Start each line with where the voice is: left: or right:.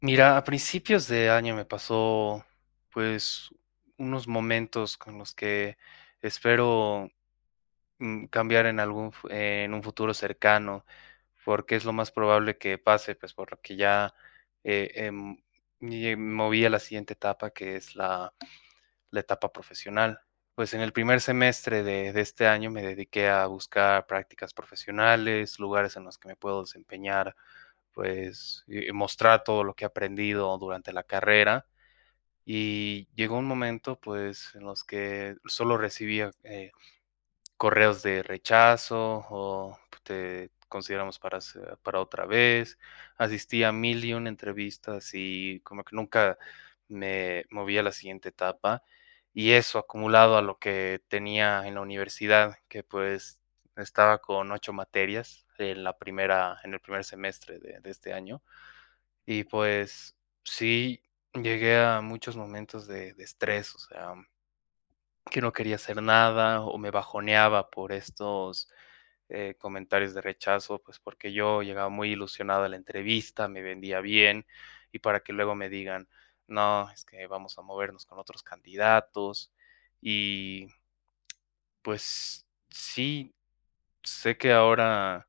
left: Mira, a principios de año me pasó, pues, unos momentos con los que espero, cambiar en algún fu en un futuro cercano, porque es lo más probable que pase, pues, por lo que ya, eh, em, me moví a la siguiente etapa, que es la etapa profesional. Pues en el primer semestre de este año me dediqué a buscar prácticas profesionales, lugares en los que me puedo desempeñar, pues y mostrar todo lo que he aprendido durante la carrera. Y llegó un momento, pues, en los que solo recibía correos de rechazo o te consideramos para otra vez. Asistí a mil y una entrevistas y como que nunca me moví a la siguiente etapa. Y eso acumulado a lo que tenía en la universidad, que pues estaba con ocho materias en en el primer semestre de este año. Y pues sí, llegué a muchos momentos de estrés, o sea, que no quería hacer nada o me bajoneaba por estos comentarios de rechazo, pues porque yo llegaba muy ilusionado a la entrevista, me vendía bien y para que luego me digan, no, es que vamos a movernos con otros candidatos. Y pues sí, sé que ahora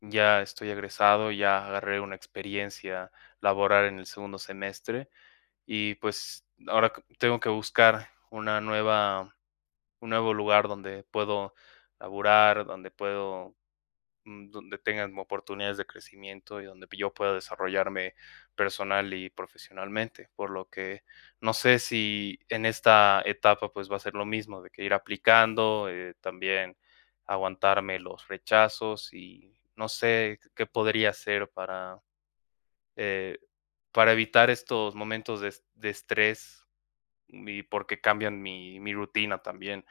left: ya estoy egresado, ya agarré una experiencia laboral en el segundo semestre y pues ahora tengo que buscar una nueva, un nuevo lugar donde puedo laburar, donde puedo donde tengan oportunidades de crecimiento y donde yo pueda desarrollarme personal y profesionalmente. Por lo que no sé si en esta etapa pues va a ser lo mismo, de que ir aplicando, también aguantarme los rechazos y no sé qué podría hacer eh, para evitar estos momentos de estrés y porque cambian mi rutina también.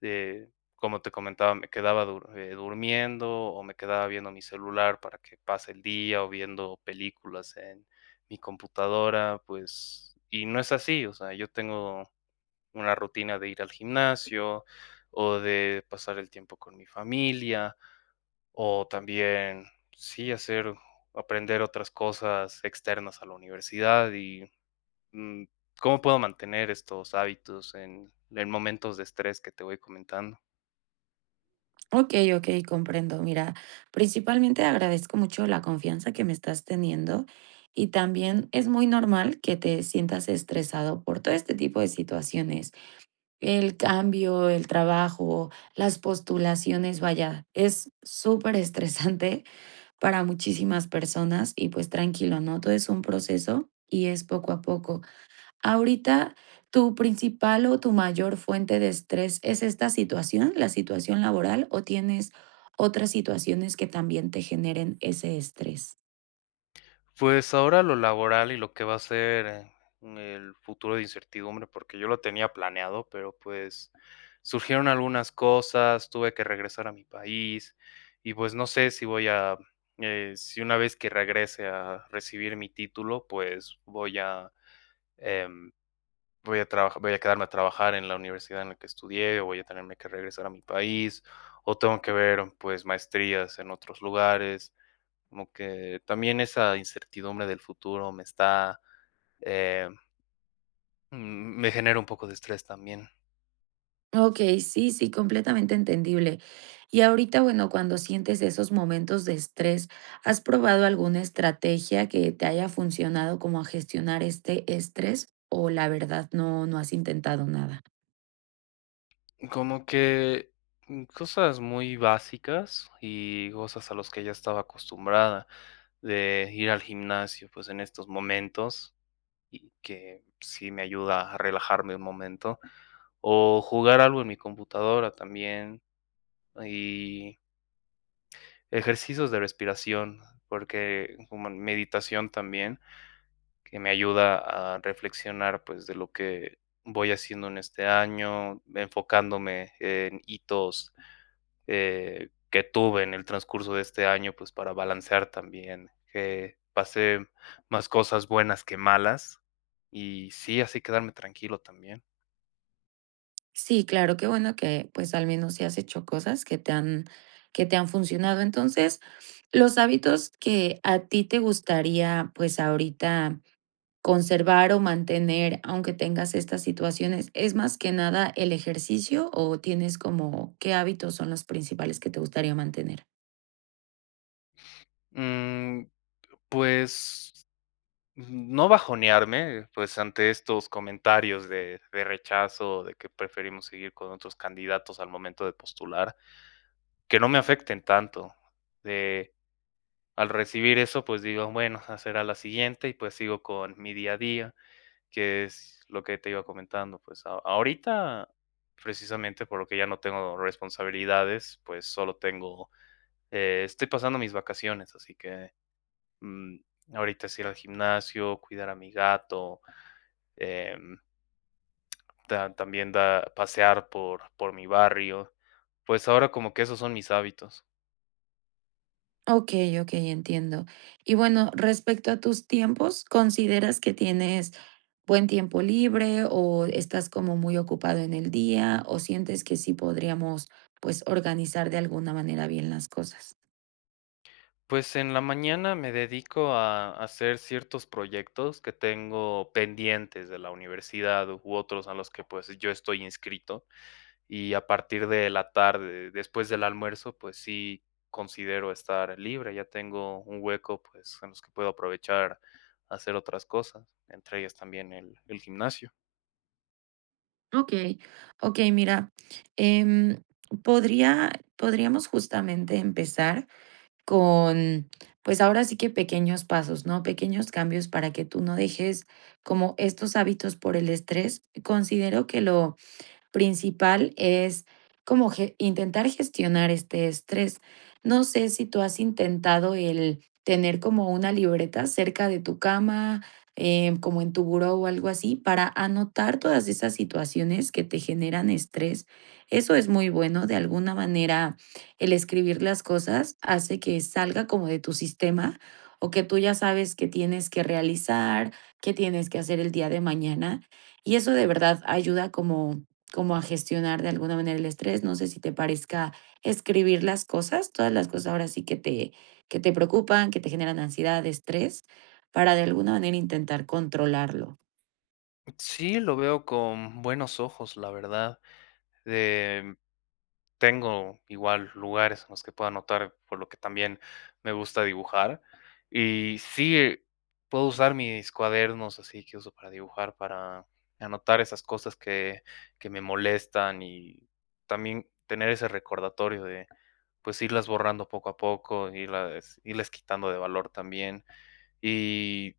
left: Eh, como te comentaba, me quedaba durmiendo o me quedaba viendo mi celular para que pase el día o viendo películas en mi computadora, pues, y no es así, o sea, yo tengo una rutina de ir al gimnasio o de pasar el tiempo con mi familia o también, sí, hacer, aprender otras cosas externas a la universidad y mm, cómo puedo mantener estos hábitos en momentos de estrés que te voy comentando.
right: Okey, okey, comprendo. Mira, principalmente agradezco mucho la confianza que me estás teniendo y también es muy normal que te sientas estresado por todo este tipo de situaciones. El cambio, el trabajo, las postulaciones, vaya, es superestresante para muchísimas personas y, pues, tranquilo, ¿no? Todo es un proceso y es poco a poco. Ahorita, ¿tu principal o tu mayor fuente de estrés es esta situación, la situación laboral, o tienes otras situaciones que también te generen ese estrés?
left: Pues ahora lo laboral y lo que va a ser, el futuro de incertidumbre, porque yo lo tenía planeado, pero, pues, surgieron algunas cosas, tuve que regresar a mi país y, pues, no sé si voy a, si una vez que regrese a recibir mi título, pues, voy a, em, voy a trabajar, voy a quedarme a trabajar en la universidad en la que estudié, o voy a tenerme que regresar a mi país, o tengo que ver, pues, maestrías en otros lugares. Como que también esa incertidumbre del futuro me está, eh, mm, me genera un poco de estrés también.
right: Okey, sí, sí, completamente entendible. Y ahorita, bueno, cuando sientes esos momentos de estrés, ¿has probado alguna estrategia que te haya funcionado como a gestionar este estrés, o la verdad no has intentado nada?
left: Como que cosas muy básicas y cosas a los que ya estaba acostumbrada de ir al gimnasio, pues en estos momentos y que sí me ayuda a relajarme un momento o jugar algo en mi computadora también y ejercicios de respiración, porque como meditación también que me ayuda a reflexionar, pues, de lo que voy haciendo en este año, enfocándome en hitos, que tuve en el transcurso de este año, pues, para balancear también, que pasé más cosas buenas que malas, y sí, así quedarme tranquilo también.
right: Sí, claro, qué bueno que pues al menos sí has hecho cosas que te han funcionado. Entonces, los hábitos que a ti te gustaría pues ahorita conservar o mantener, aunque tengas estas situaciones, ¿es más que nada el ejercicio o tienes como qué hábitos son los principales que te gustaría mantener?
left: Mm, pues, no bajonearme, pues, ante estos comentarios de rechazo, de que preferimos seguir con otros candidatos al momento de postular. Que no me afecten tanto. De, al recibir eso, pues digo, bueno, esa será la siguiente y pues sigo con mi día a día, que es lo que te iba comentando. Pues ahorita, precisamente por lo que ya no tengo responsabilidades, pues solo tengo, estoy pasando mis vacaciones, así que mm, ahorita es ir al gimnasio, cuidar a mi gato, em, también da, pasear por mi barrio. Pues ahora como que esos son mis hábitos.
right: Ok, ok, entiendo. Y bueno, respecto a tus tiempos, ¿consideras que tienes buen tiempo libre o estás como muy ocupado en el día o sientes que sí podríamos, pues, organizar de alguna manera bien las cosas?
left: Pues en la mañana me dedico a hacer ciertos proyectos que tengo pendientes de la universidad u otros a los que pues yo estoy inscrito y a partir de la tarde, después del almuerzo, pues sí considero estar libre, ya tengo un hueco pues en los que puedo aprovechar a hacer otras cosas, entre ellas también el gimnasio.
right: Okey, okey, mira, em, podría podríamos justamente empezar con, pues, ahora sí que pequeños pasos, ¿no? Pequeños cambios para que tú no dejes como estos hábitos por el estrés. Considero que lo principal es como intentar gestionar este estrés. No sé si tú has intentado el tener como una libreta cerca de tu cama, como en tu buró o algo así, para anotar todas esas situaciones que te generan estrés. Eso es muy bueno. De alguna manera, el escribir las cosas hace que salga como de tu sistema o que tú ya sabes que tienes que realizar, que tienes que hacer el día de mañana. Y eso de verdad ayuda como a gestionar de alguna manera el estrés. No sé si te parezca escribir las cosas, todas las cosas ahora sí que te preocupan, que te generan ansiedad, estrés, para de alguna manera intentar controlarlo.
left: Sí, lo veo con buenos ojos, la verdad. Tengo igual lugares en los que puedo anotar, por lo que también me gusta dibujar. Y sí, puedo usar mis cuadernos así que uso para dibujar, para anotar esas cosas que me molestan y también tener ese recordatorio de pues irlas borrando poco a poco, irles quitando de valor también. Y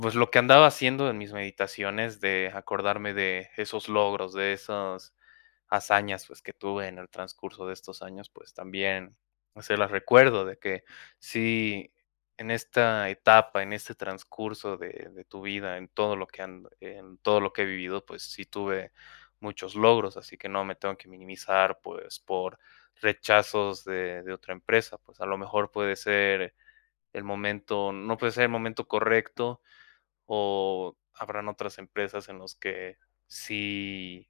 left: pues lo que andaba haciendo en mis meditaciones de acordarme de esos logros, de esas hazañas, pues, que tuve en el transcurso de estos años, pues, también se las recuerdo de que sí, en esta etapa, en este transcurso de tu vida, en todo lo que he vivido, pues, sí tuve muchos logros, así que no me tengo que minimizar, pues, por rechazos de otra empresa, pues, a lo mejor puede ser el momento no puede ser el momento correcto, o habrán otras empresas en los que sí,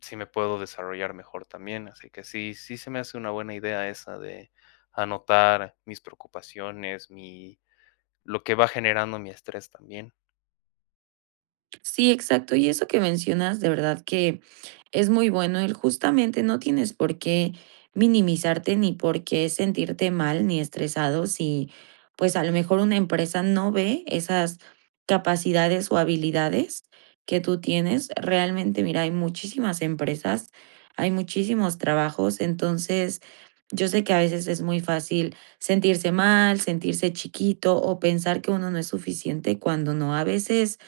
left: sí me puedo desarrollar mejor también. Así que sí, sí se me hace una buena idea esa de anotar mis preocupaciones, lo que va generando mi estrés también.
right: Sí, exacto. Y eso que mencionas, de verdad que es muy bueno. El justamente no tienes por qué minimizarte ni por qué sentirte mal ni estresado si, pues, a lo mejor una empresa no ve esas capacidades o habilidades que tú tienes. Realmente, mira, hay muchísimas empresas, hay muchísimos trabajos, entonces yo sé que a veces es muy fácil sentirse mal, sentirse chiquito o pensar que uno no es suficiente cuando no. A veces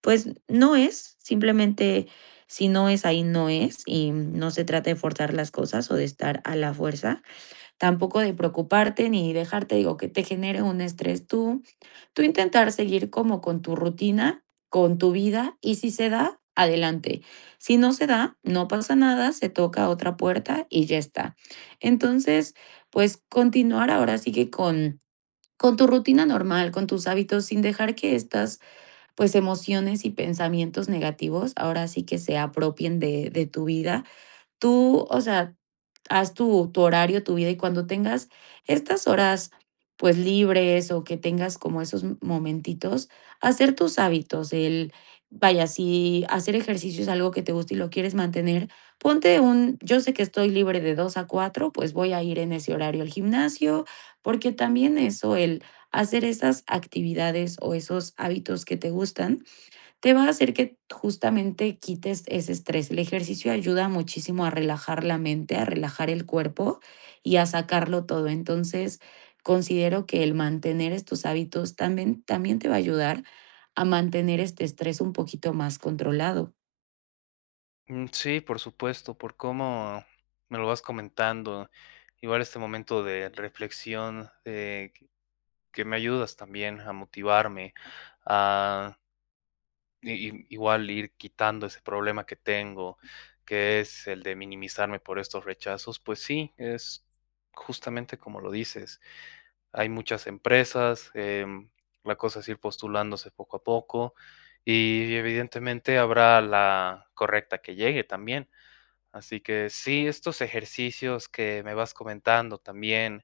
right: pues no es, simplemente si no es ahí, no es, y no se trata de forzar las cosas o de estar a la fuerza, tampoco de preocuparte ni dejarte, digo, que te genere un estrés tú intentar seguir como con tu rutina, con tu vida, y si se da, adelante. Si no se da, no pasa nada, se toca otra puerta y ya está. Entonces, pues continuar ahora sí que con tu rutina normal, con tus hábitos, sin dejar que estas pues emociones y pensamientos negativos ahora sí que se apropien de tu vida. Tú, o sea, haz tu horario, tu vida, y cuando tengas estas horas, pues, libres o que tengas como esos momentitos, hacer tus hábitos, el vaya, si hacer ejercicio es algo que te gusta y lo quieres mantener, ponte un yo sé que estoy libre de 2 a 4, pues, voy a ir en ese horario al gimnasio, porque también eso, el hacer esas actividades o esos hábitos que te gustan, te va a hacer que justamente quites ese estrés. El ejercicio ayuda muchísimo a relajar la mente, a relajar el cuerpo y a sacarlo todo. Entonces, considero que el mantener estos hábitos también, también te va a ayudar a mantener este estrés un poquito más controlado.
left: Mm, sí, por supuesto, por cómo me lo vas comentando. Igual este momento de reflexión, de que me ayudas también a motivarme, igual ir quitando ese problema que tengo, que es el de minimizarme por estos rechazos, pues sí, es justamente como lo dices. Hay muchas empresas, la cosa es ir postulándose poco a poco y evidentemente habrá la correcta que llegue también. Así que sí, estos ejercicios que me vas comentando también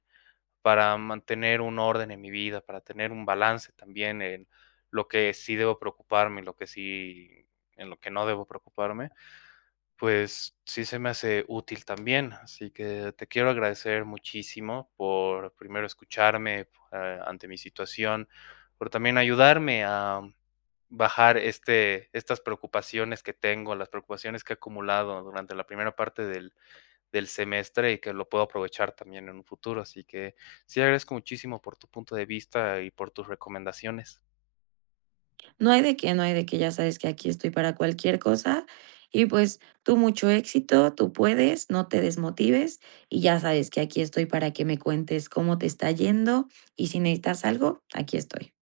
left: para mantener un orden en mi vida, para tener un balance también en lo que sí debo preocuparme y lo que sí en lo que no debo preocuparme, pues sí se me hace útil también. Así que te quiero agradecer muchísimo por primero escucharme, ante mi situación, por también ayudarme a bajar estas preocupaciones que tengo, las preocupaciones que he acumulado durante la primera parte del semestre y que lo puedo aprovechar también en un futuro. Así que sí agradezco muchísimo por tu punto de vista y por tus recomendaciones.
right: No hay de qué, no hay de qué, ya sabes que aquí estoy para cualquier cosa y pues tú mucho éxito, tú puedes, no te desmotives y ya sabes que aquí estoy para que me cuentes cómo te está yendo y si necesitas algo, aquí estoy.